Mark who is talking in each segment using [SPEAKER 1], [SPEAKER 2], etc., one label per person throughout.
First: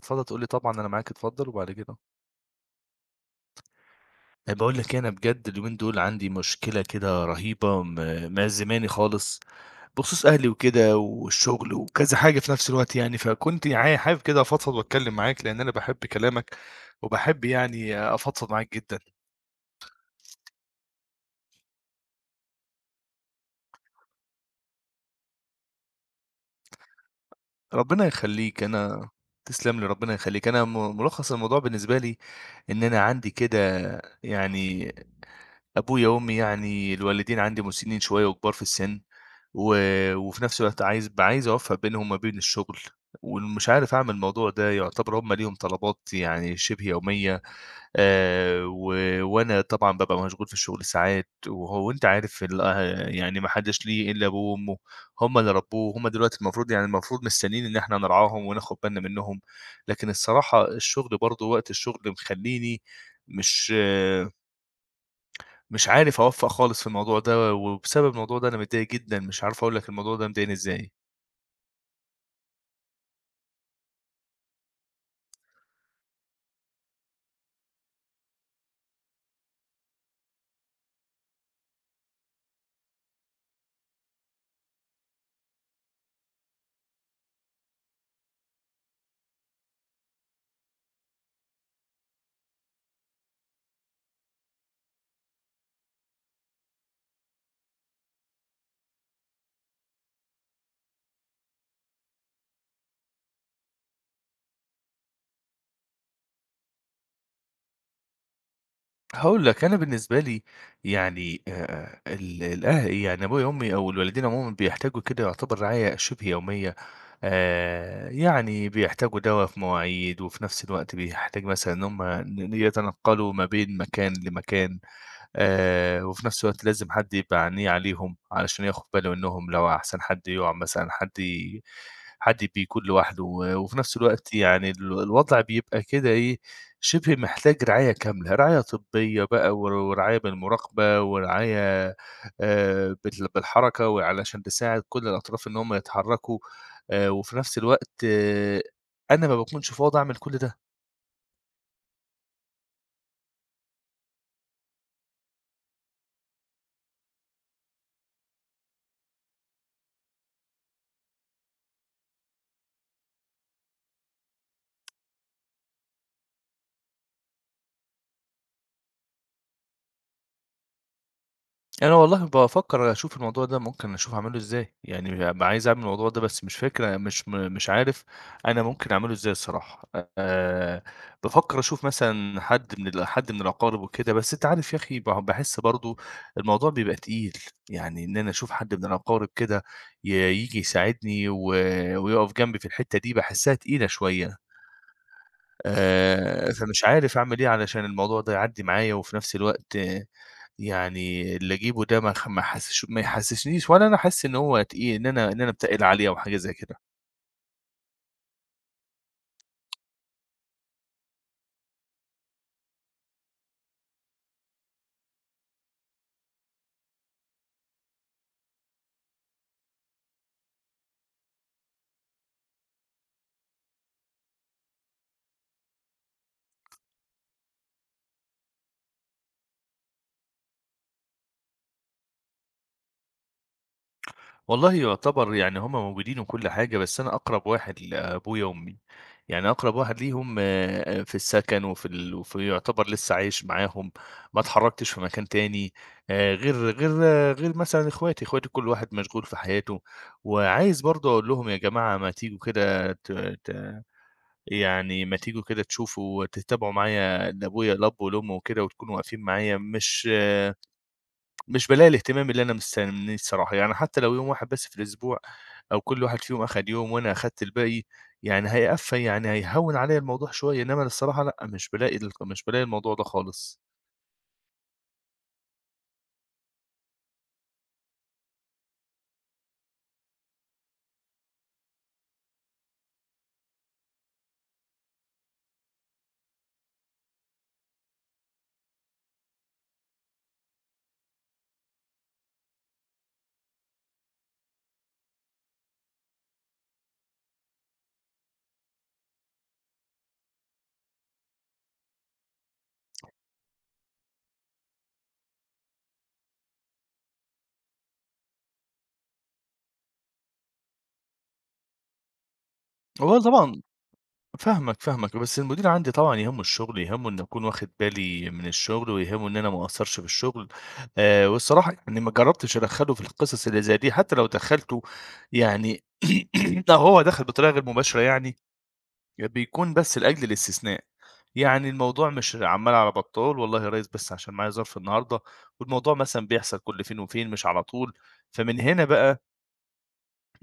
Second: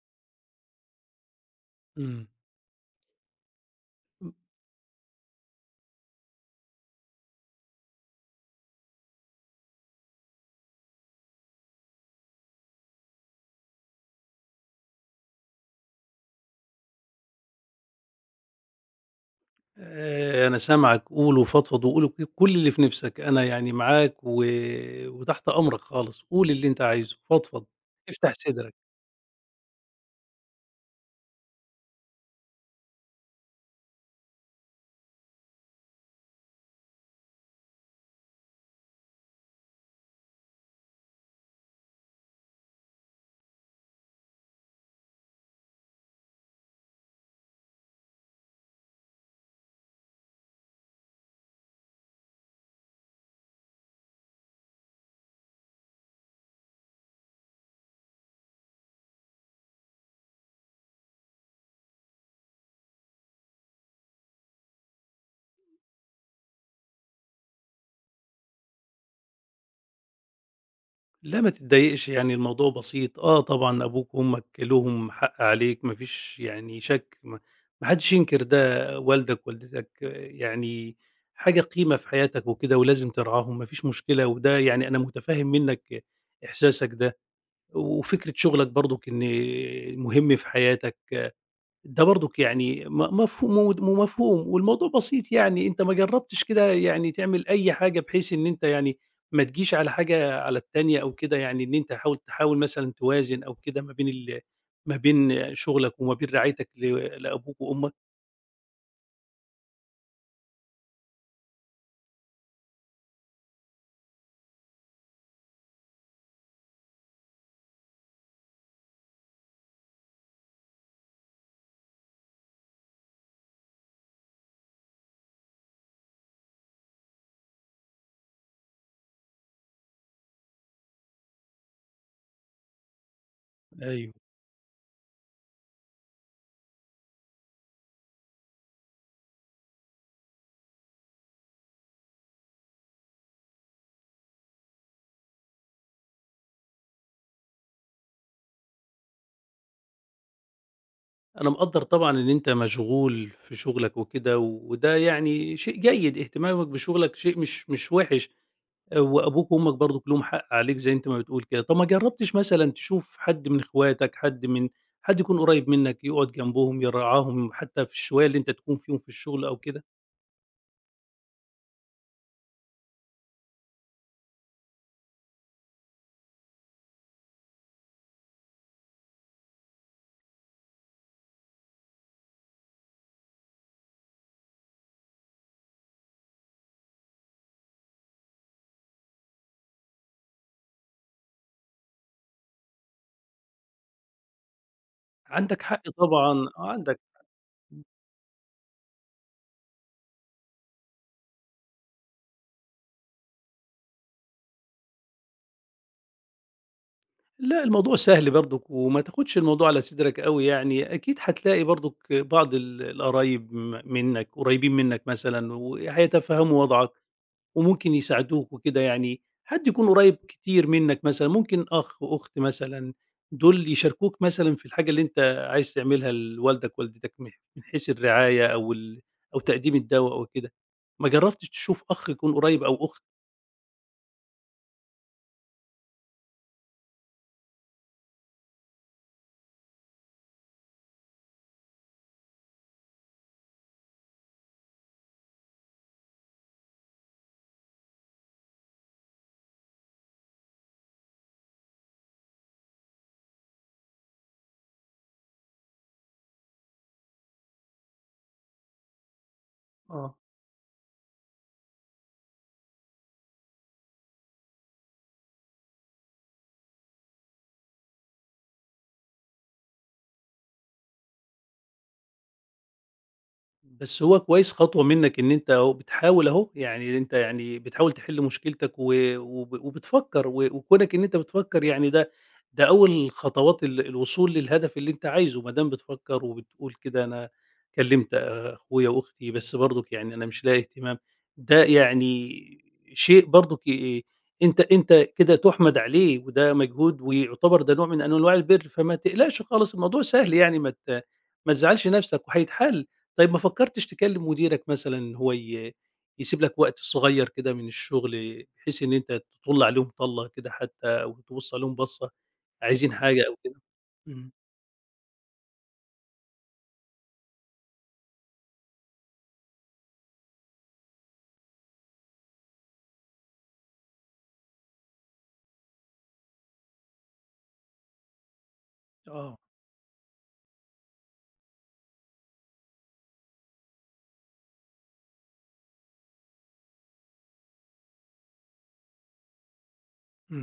[SPEAKER 1] اتفضل تقول لي طبعًا أنا معاك اتفضل وبعد كده
[SPEAKER 2] إمم. إم
[SPEAKER 1] باقول لك أنا بجد اليومين دول عندي مشكلة كده رهيبة م مأ زماني خالص بخصوص أهلي وكده والشغل وكذا حاجة في نفس الوقت يعني، فكنت عا حابب كده أفضفض وأتكلم معاك لأن أنا باحب كلامك، وباحب يعني آآ أفضفض معاك جدًا.
[SPEAKER 2] آآ أنا سامعك قول وفضفض وقول و كل اللي في نفسك أنا يعني معاك و وتحت أمرك خالص، قول اللي أنت عايزه فضفض
[SPEAKER 1] ربنا
[SPEAKER 2] افتح
[SPEAKER 1] يخلّيك
[SPEAKER 2] صدرك.
[SPEAKER 1] أنا تسلم لي، ربنا يخلّيك أنا م ملخص الموضوع بالنسبة لي إن أنا عندي كده يعني أبويا وأمي يعني الوالدين عندي مسنين شوية وكبار في السن، و وفي نفس الوقت عايز ب عايز أوفّق بينهم ما بين الشغل ومش عارف أعمل الموضوع ده، يعتبر هُم ليهم طلبات يعني شبه يومية آآ، و وأنا طبعًا بابقى مشغول في الشغل ساعات وهو أنت عارف ال آآ يعني ما حدش ليه إلا أبوه وأمه، هُم اللي ربوه، هُم دلوقتي المفروض يعني المفروض مستنيين إن إحنا نرعاهم وناخد بالنا منهم لكن الصراحة الشغل برضه وقت الشغل مخلّيني مش آآ مش عارف أوفق خالص في الموضوع ده، وبسبب الموضوع ده أنا متضايق جدًا، مش عارف أقول لك الموضوع ده مضايقني إزاي.
[SPEAKER 2] لأ ما تتضايقش، يعني الموضوع بسيط. آه طبعًا، أبوك وأمك لهم حق عليك ما فيش يعني شَك م ما حدّش ينكر ده، والدك ووالدتك يعني حاجة قيمة في حياتك وكده ولازم ترعاهم ما فيش مشكلة وده يعني أنا مُتفهِّم منّك إحساسك ده. و وفكرة شُغلك برضُك إن المهم في حياتك ده برضُك يعني م مفهو مود ومفهوم والموضوع بسيط يعني أنت ما جرّبتش كده يعني تعمل أي حاجة بحيث إن أنت يعني ما تجيش على حاجة على التانية أو كده يعني إن أنت حاول تحاول مثلًا توازِن أو كده ما بين ال ما بين شُغلك وما بين رعايتك ل لأبوك وأمك؟
[SPEAKER 1] هاقول لك، أنا بالنسبة لي يعني آآ آآ ال الأه يعني أبويا وأمي أو الوالدين عمومًا بيحتاجوا كده يعتبر رعاية شِبه يوميّة. آآ يعني بيحتاجوا دَوا في مواعيد وفي نَفْس الوقت بيحتاج مثلًا إن هم ن ن يتنقَّلوا ما بين مكان لمكان آآ وفي نَفْس الوقت لازم حد يبقى عينيه عليهم علشان ياخُد باله إنّهم لو أحسن حد يُقع مثلًا حد ي حد بيكون لوحده و وفي نَفْس
[SPEAKER 2] أيوه.
[SPEAKER 1] الوقت يعني ال الوضع بيبقى كده إيه، شِبه محتاج رعاية كاملة، رعاية طبّية بقى ور ورعاية بالمُراقبة ورعاية آآ بتل بالحركة وعلشان تساعد كل الأطراف إن هم يتحرّكوا آآ وفي نَفْس الوقت أنا ما باكونش فاضي أعمل كل ده.
[SPEAKER 2] أنا مقدرّ طبعًا إن أنت مشغول في شغلك وكده، وده يعني شيء جيد اهتمامك بشغلك شيء مش مش وحش، آآ وأبوك وأمك برضك لهم حق عليك زي أنت ما بتقول كده، طب ما جربتش مثلًا تشوف حد من إخواتك، حد من حد يكون قريب منك يقعد جنبهم يرعاهم، حتى في الشوية اللي أنت تكون فيهم في الشغل أو كده؟
[SPEAKER 1] أنا والله بافكر أشوف الموضوع ده ممكن أشوف أعمله إزاي، يعني ب عايز أعمل الموضوع ده بس مش فاكر مش م مش عارف أنا ممكن أعمله إزاي الصراحة، آآ بافكر أشوف مثلًا حد من ال حد من الأقارب وكده بس أنت عارف يا أخي ب باحس برضو الموضوع بيبقى تقيل يعني إن أنا أشوف حد من الأقارب كده ييجي يساعدني و ويقف جنبي في الحتة دي باحسها تقيلة شوية.
[SPEAKER 2] عندك حق طبعًا
[SPEAKER 1] آآ
[SPEAKER 2] آه،
[SPEAKER 1] فمش
[SPEAKER 2] عندك
[SPEAKER 1] عارف أعمل إيه
[SPEAKER 2] امم.
[SPEAKER 1] علشان الموضوع ده يعدي معايا وفي نفس الوقت آآ يعني اللي أجيبه ده ما ما أحسس ما يحسسنيش ولا أنا أحس إن هو تقيل إن أنا إن أنا باتقِّل عليه أو حاجة زي كده.
[SPEAKER 2] لا الموضوع سهل برضك وما تاخدش الموضوع على صدرك أوي يعني، أكيد هتلاقي برضك بعض ال القرايب م منك قريبين منك مثلًا وهيتفهموا وضعك وممكن يساعدوك وكده، يعني حد يكون قريب كتير منك مثلًا ممكن أخ، أخت مثلًا دول يشاركوك مثلًا في الحاجة اللي أنت عايز تعملها لوالدك ووالدتك م من حيث الرعاية أو ال أو تقديم الدواء أو كده، ما جربتش تشوف أخ يكون قريب أو أخت؟
[SPEAKER 1] والله يعتبر يعني هم موجودين وكل حاجة، بس أنا أقرَب واحد لأبويا وأمي، يعني أقرَب واحد ليهم آآ في السَكَن وفي ال وفي يعتبر لسّه عايش معاهم ما اتحرّكتش في مكان تاني آآ غير غير غير مثلًا إخواتي، إخواتي كل واحد مشغول في حياته. وعايز برضه أقول لهم يا جماعة ما تيجوا كده ت ت يعني ما تيجوا كده تشوفوا وتتابعوا معايا إن أبويا الأب والأم وكده وتكونوا واقفين معايا مش
[SPEAKER 2] آه.
[SPEAKER 1] مش بالاقي الاهتمام اللي أنا مستنّيه الصراحة، يعني حتّى لو يوم واحد بس في الأسبوع أو كل واحد فيهم أخَد يوم وأنا أخدت الباقي، يعني هيقف يعني هيهوِّن عليّا الموضوع شوية، إنّما الصراحة لأ، مش بالاقي ال مش بالاقي الموضوع ده خالص.
[SPEAKER 2] بس هو كويس خطوة منّك إن أنت أهو بتحاول أهو، يعني أنت يعني بتحاول تحِل مشكلتك و وب وبتفكّر و وكُونك إن أنت بتفكّر يعني ده ده أول خطوات ال الوصول للهدف اللي أنت عايزه، ما دام بتفكّر وبتقول كده أنا كلِّمت أخويا وأختي، بس برضُك يعني أنا مش لاقي اهتمام، ده يعني شيء برضُك ي آآ أنت أنت كده تُحمَد عليه وده مجهود ويعتبر ده نوع من أنواع البِر، فما تقلقش خالص الموضوع سهل يعني ما ت ما تزعَّلش نَفْسك وهيتحل. طيب ما فكّرتش تكلِّم مديرك مثلًا إن هو ي يسيب لك وقت صغير كده من الشُغل بحيث إن أنت تطُل عليهم طَلّة كده حتّى أو تبُص عليهم بَصّة، عايزين
[SPEAKER 1] آه
[SPEAKER 2] حاجة أو كده؟
[SPEAKER 1] طبعًا،
[SPEAKER 2] إمم.
[SPEAKER 1] فاهمك، فاهمك. بس المدير عندي طبعًا يهمّه الشُغل، يهمه إن أكون واخِد بالي من الشُغل ويهمّه إن أنا ما أقصّرش في الشُغل آآ والصراحة يعني ما جرّبتش أدخّله في القصص اللي زي دي حتّى لو دخّلته، يعني لو هو دَخَل بطريقة غير مباشرة يعني، آآ
[SPEAKER 2] آه.
[SPEAKER 1] بيكون بس لأجل الاستثناء. يعني الموضوع مش عَمّال على بَطّال، "والله يا ريّس بس عشان معايا ظرف النهاردة والموضوع مثلًا بيحصل كل فين وفين مش على طول." فمن هنا بقى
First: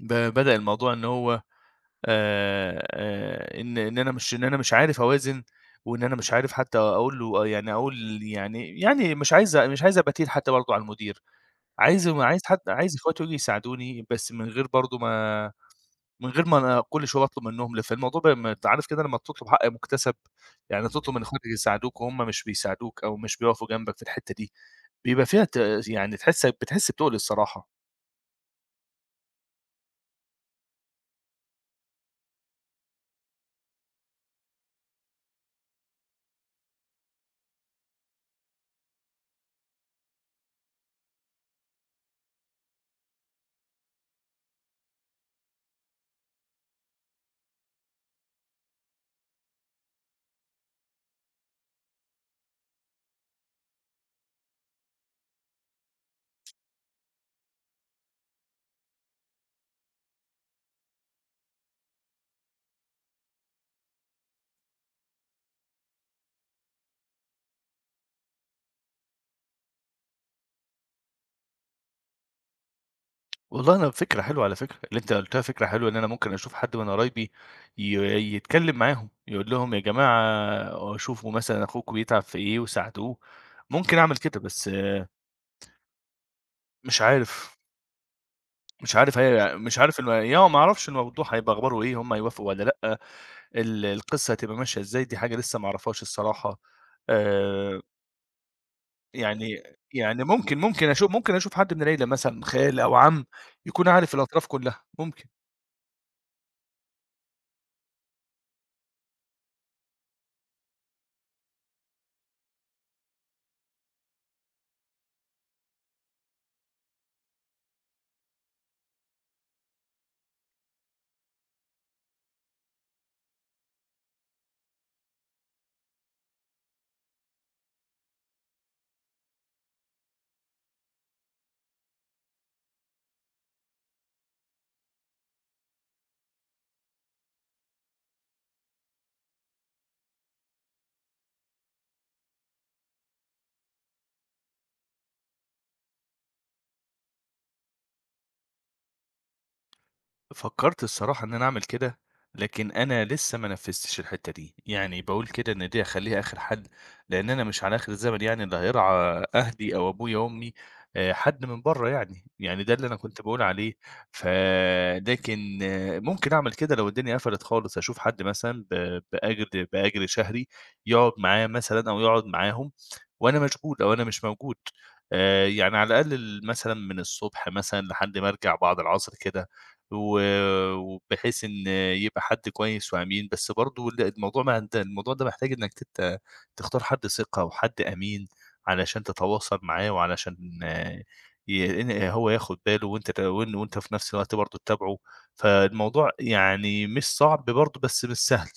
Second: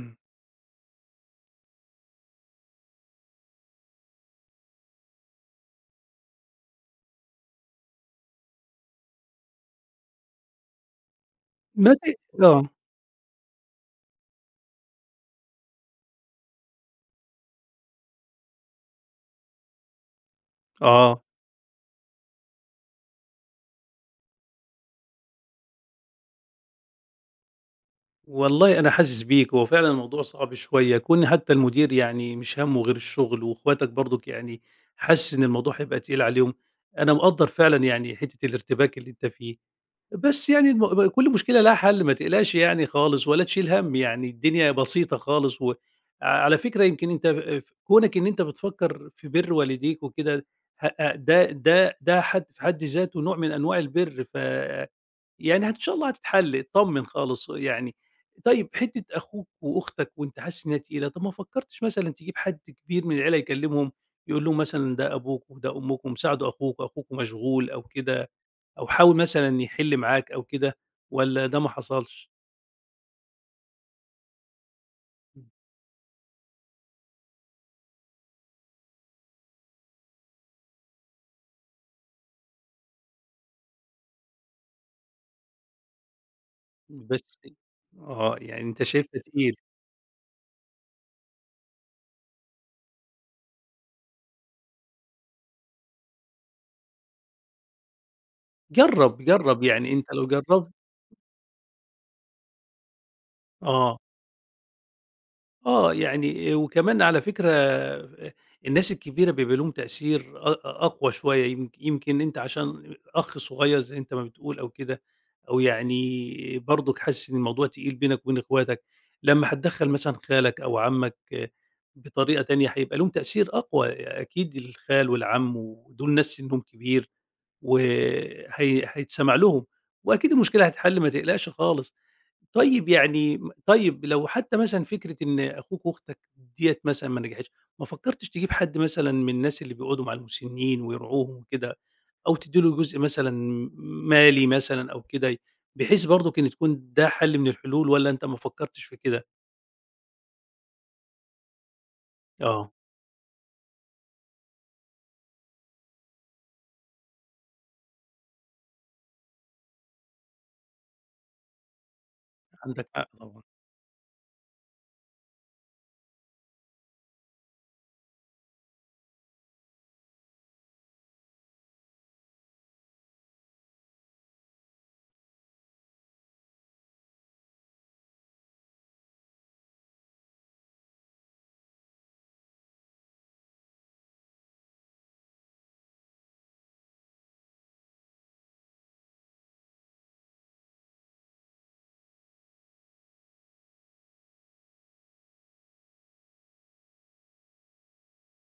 [SPEAKER 1] ب بدأ الموضوع إن هو آآ آآ إن إن أنا مش إن أنا مش عارف أوازن وإن أنا مش عارف حتّى أقول له آآ يعني أقول يعني يعني مش عايز مش عايز أبقى تقيل حتّى برضه على المدير،
[SPEAKER 2] ما
[SPEAKER 1] عايز
[SPEAKER 2] تق
[SPEAKER 1] عايز
[SPEAKER 2] آه.
[SPEAKER 1] حتى عايز إخواتي ييجوا يساعدوني بس من غير برضه ما من غير ما أنا كل شوية أطلُب منهم، ل فالموضوع ب ما أنت عارف كده لمّا تطلُب حق مُكَتسَب، يعني تطلُب من
[SPEAKER 2] آه.
[SPEAKER 1] إخواتك يساعدوك وهُم مش بيساعدوك أو مش بيقفوا جنبك في الحتّة دي، بيبقى فيها ت يعني تحس بتحس بتُقْل الصراحة.
[SPEAKER 2] والله أنا حاسس بيك، هو فعلًا الموضوع صعب شوية، كون حتّى المدير يعني مش همُّه غير الشُغل وإخواتك برضُك يعني حاسس إن الموضوع هيبقى تقيل عليهم، أنا مقدّر فعلًا يعني حتّة الارتباك اللي أنت فيه. بس يعني الم ب كل مشكلة ليها حَل ما تقلقش يعني خالص ولا تشيل هَم يعني الدنيا بسيطة خالص وع على فكرة يمكن أنت آآ في كُونك إن أنت بتفكّر في بِر والديك وكده هأ ده ده ده حد في حد ذاته نوع من أنواع البِر، ف يعني إن شاء الله هتتحل اتطمّن خالص يعني. طيّب حتّة أخوك وأختك وأنت حاسس إن هي تقيلة، طَب ما فكّرتش مثلًا تجيب حد كبير من العيلة يكلِّمهم يقول لهم مثلًا ده أبوك وده أمكم، ساعدوا أخوكم، أخوكم مشغول أو كده أو حاول مثلًا يحِل معاك أو كده والّا ده ما حصلش؟
[SPEAKER 1] والله أنا فكرة حلوة على فكرة، اللي أنت قُلّتها
[SPEAKER 2] إمم.
[SPEAKER 1] فكرة حلوة إن أنا ممكن أشوف حد من قرايبي ي يتكلّم معاهم، يقول لهم يا جماعة شوفوا مثلًا أخوكم بيتعب في إيه وساعدوه، ممكن أعمل كده، بس مش
[SPEAKER 2] بس
[SPEAKER 1] عارف
[SPEAKER 2] آآ آه، يعني أنت
[SPEAKER 1] مش عارف
[SPEAKER 2] شايفها
[SPEAKER 1] هي
[SPEAKER 2] تقيلة.
[SPEAKER 1] مش عارف إن يعني ما أعرفش الموضوع هيبقى أخباره إيه، هم هيوافقوا والّا لأ، ال القِصّة هتبقى ماشية إزاي، دي حاجة لسّه ما أعرفهاش الصراحة. آآ
[SPEAKER 2] جرب،
[SPEAKER 1] يعني
[SPEAKER 2] جرب يعني أنت
[SPEAKER 1] يعني
[SPEAKER 2] لو
[SPEAKER 1] ممكن
[SPEAKER 2] جربت
[SPEAKER 1] ممكن أشو ممكن أشوف حد من العيلة مثلًا خال أو عم، يكون
[SPEAKER 2] آه.
[SPEAKER 1] عارف الأطراف كلَّها، ممكن.
[SPEAKER 2] آه يعني آآ وكمان على فكرة آآ الناس الكبيرة بيبقى ليهم تأثير أق أقوى شوية يم يمكن أنت عشان أخ صغير زي أنت ما بتقول أو كده أو يعني برضك حاسس إن الموضوع تقيل بينك وبين إخواتك، لما هتدخّل مثلًا خالك أو عمك بطريقة تانية هيبقى ليهم تأثير أقوى، آآ أكيد الخال والعم ودول ناس سنهم كبير وهي هيتسمع لهم وأكيد المشكلة هتتحل ما تقلقش خالص. طيب يعني طيب لو حتى مثلًا فكرة إن أخوك وأختك ديّة مثلًا ما نجحتش ما فكرتش تجيب حد مثلًا من الناس اللي بيقعدوا مع المسنين ويرعوهم وكده، أو تدي له جزء مثلًا م مالي مثلًا أو كده، بحيث برضك كان تكون ده حل من الحلول، والّا أنت ما فكرتش في كده؟
[SPEAKER 1] فكرت الصراحة إن أنا أعمل كده،
[SPEAKER 2] آه.
[SPEAKER 1] لكن أنا لسه ما نفذتش الحتة دي يعني باقول كده إن دي أخليها آخر حل لأن أنا مش على آخر الزمن يعني اللي هيرعى آآ أهلي أو أبويا أمي آآ حد من برّا يعني، يعني ده اللي
[SPEAKER 2] عندك
[SPEAKER 1] أنا
[SPEAKER 2] حق
[SPEAKER 1] كنت باقول
[SPEAKER 2] طبعًا.
[SPEAKER 1] عليه فده كان ممكن أعمل كده لو الدنيا قفلت خالص أشوف حد مثلًا ب بأجر بأجر شهري يقعد معاه مثلًا أو يقعد معاهم وأنا مشغول أو أنا مش موجود، آآ يعني على الأقل ال مثلًا من الصبح مثلًا لحد ما أرجع بعد العصر كده، و وبحيث إن يبقى حد كويس وأمين بس برضه ال الموضوع ما ده الموضوع ده محتاج إنك ت ت تختار حد ثقة وحد أمين، علشان تتواصل معاه وعلشان آآ ي إن هو ياخد باله وأنت ت وأنت في نفس الوقت برضه تتابعه، فالموضوع يعني مش صعب برضه، بس مش سهل.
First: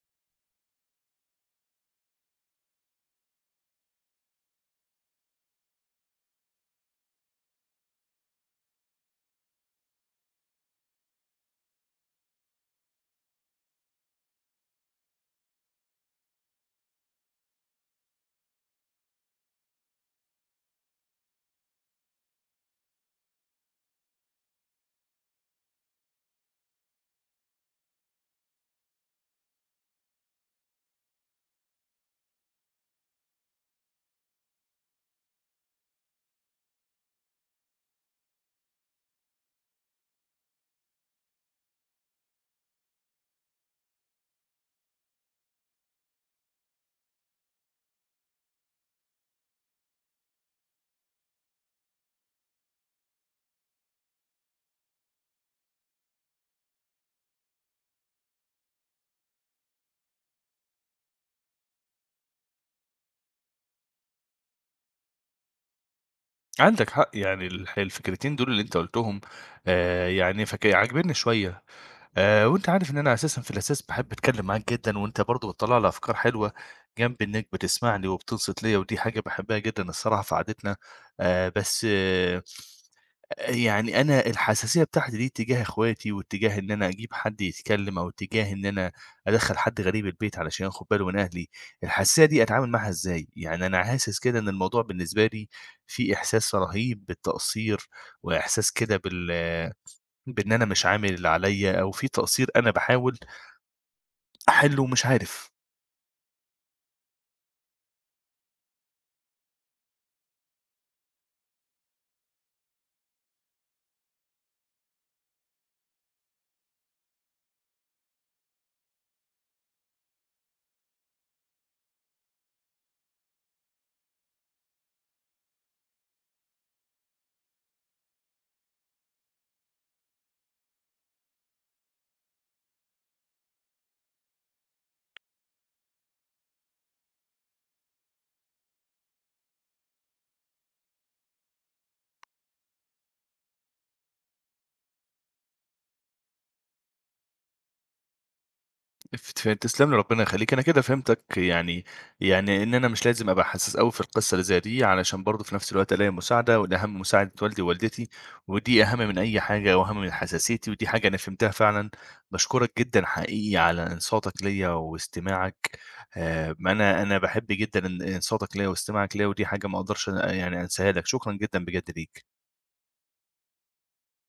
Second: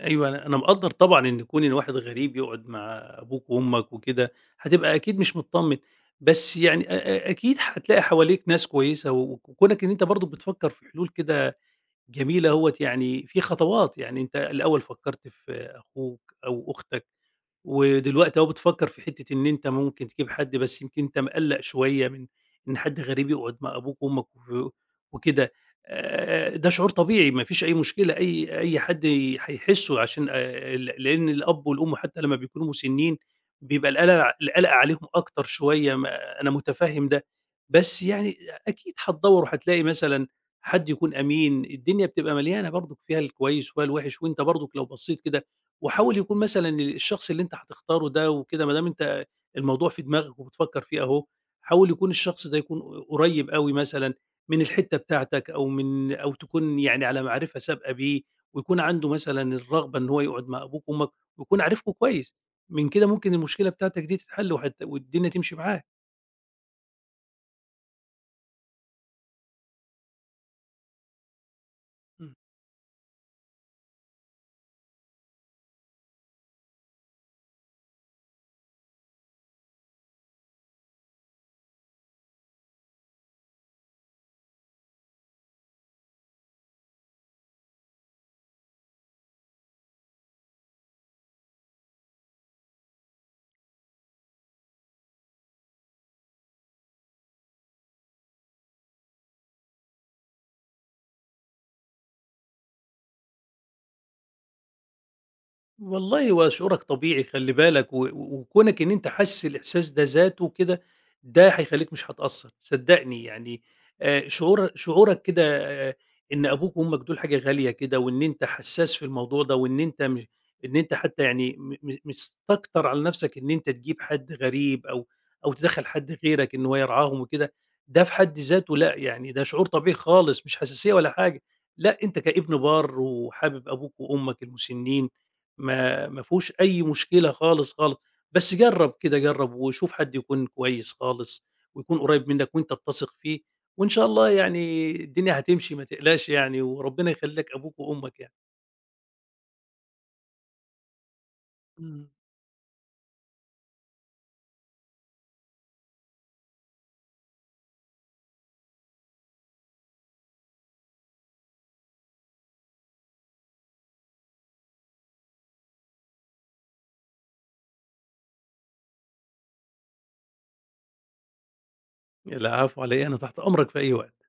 [SPEAKER 2] أيوه، أنا أنا مقدّر طبعًا إن كُون إن واحد غريب يقعُد مع أبوك وأمك وكده، هتبقى أكيد مش متطمّن، بس يعني آآ آآ أكيد هتلاقي حواليك ناس كويسة و وكُونك إن أنت برضه بتفكّر في حلول كده جميلة أهوّة يعني في خطوات، يعني أنت الأول فكّرت في أخوك أو أختك ودلوقتي أهو بتفكّر في حتّة إن أنت ممكن تجيب حد بس يمكن أنت مقلَّق شوية من إن حد غريب يقعُد مع أبوك وأمك و وكده، آآ ده شعور طبيعي ما فيش أي مشكلة، أي أي حد هيحسّه عشان آآ ل لإن الأب والأم حتّى لمّا بيكونوا مُسنّين بيبقى القَلَق القَلَق عليهم أكتر شوية ما أنا مُتفهِّم ده. بس يعني أكيد هتدوَّر وهتلاقي مثلًا حد يكون أمين، الدنيا بتبقى مليانة برضُك فيها الكويس وفيها الوِحِش وأنت برضُك لو بصّيت كده وحاول يكون مثلًا الشخص اللي أنت هتختاره ده وكده ما دام أنت الموضوع في دماغك وبتفكّر فيه أهو، حاول يكون الشخص ده يكون ق قريّب أوي مثلًا من الحتّة بتاعتك أو من أو تكون يعني على معرِفة سابقة بيه ويكون عنده مثلًا الرغبة إن هو يقعُد مع أبوك وأمك ويكون عارفكم كويس، من كده ممكن المشكلة بتاعتك دي تتحَل وهت والدنيا تمشي معاه.
[SPEAKER 1] عندك حق، يعني الح الفكرتين دول اللي أنت قُلتهم آآ، يعني فك عاجبيني شوية
[SPEAKER 2] إمم.
[SPEAKER 1] آآ، وأنت عارف إن أنا أساسًا في الأساس باحب أتكلم معاك جدًا، وأنت برضو بتطلّع لي أفكار حلوة جنب إنك بتسمعني وبتنصت ليّا، ودي حاجة باحبها جدًا الصراحة في قعدتنا آآ، بس آآ، يعني أنا الحساسية بتاعتي دي اتجاه إخواتي واتجاه إن أنا أجيب حد يتكلم أو اتجاه إن أنا أدخّل حد غريب البيت علشان ياخد باله من أهلي، الحساسية دي أتعامل معاها إزاي؟ يعني أنا حاسس كده إن الموضوع بالنسبة لي فيه إحساس رهيب بالتقصير، وإحساس كده بال بإن أنا مش عامل اللي عليَّ، أو فيه تقصير أنا باحاول أحلّه ومش عارف.
[SPEAKER 2] والله، هو شعورك طبيعي خلّي بالك، و وكونك إن أنت حاسس الإحساس ده ذاته كده ده هيخلّيك مش هتقصّر صدّقني يعني آآ، شعور شعورك كده آآ، إن أبوك وأمك دول حاجة غالية كده، وإن أنت حسّاس في الموضوع ده، وإن أنت م إن أنت حتى يعني م م مستكتر على نَفسك إن أنت تجيب حد غريب أو أو تدخّل حد غيرك إن هو يرعاهم وكده، ده في حد ذاته لأ، يعني ده شعور طبيعي خالص، مش حساسية ولا حاجة لأ، أنت كإبن بار وحابب أبوك وأمك المُسنين، ما ما فيهوش أي مشكلة خالص، خالص، بس جرب كده، جرب وشوف حد يكون كويس خالص ويكون قريّب منك وأنت بتثق فيه، وإن شاء الله يعني الدنيا هتمشي ما تقلقش يعني، وربنا يخلّي لك أبوك وأمك يعني.
[SPEAKER 1] افت تسلَم لي، ربنا يخلّيك. أنا كده فهمتك يعني
[SPEAKER 2] إمم.
[SPEAKER 1] يعني إن أنا مش لازم أبقى حسّاس أوي في القصة اللي زي دي علشان برضو في نَفْس الوقت ألاقي مساعدة، والأهم مساعدة والدي ووالدتي، ودي أهم من أي حاجة وأهم من حساسيتي، ودي حاجة أنا فهمتها فعلًا. باشكرك جدًا حقيقي على إنصاتك ليّا واستماعك آآ، ما أنا أنا باحب جدًا إن إنصاتك ليّا واستماعك ليّا، ودي حاجة ما أقدرش أن يعني أنساها لك، شكرًا جدًا بجد ليك.
[SPEAKER 2] العفو على إيه، أنا تحت أمرك في أي وقت.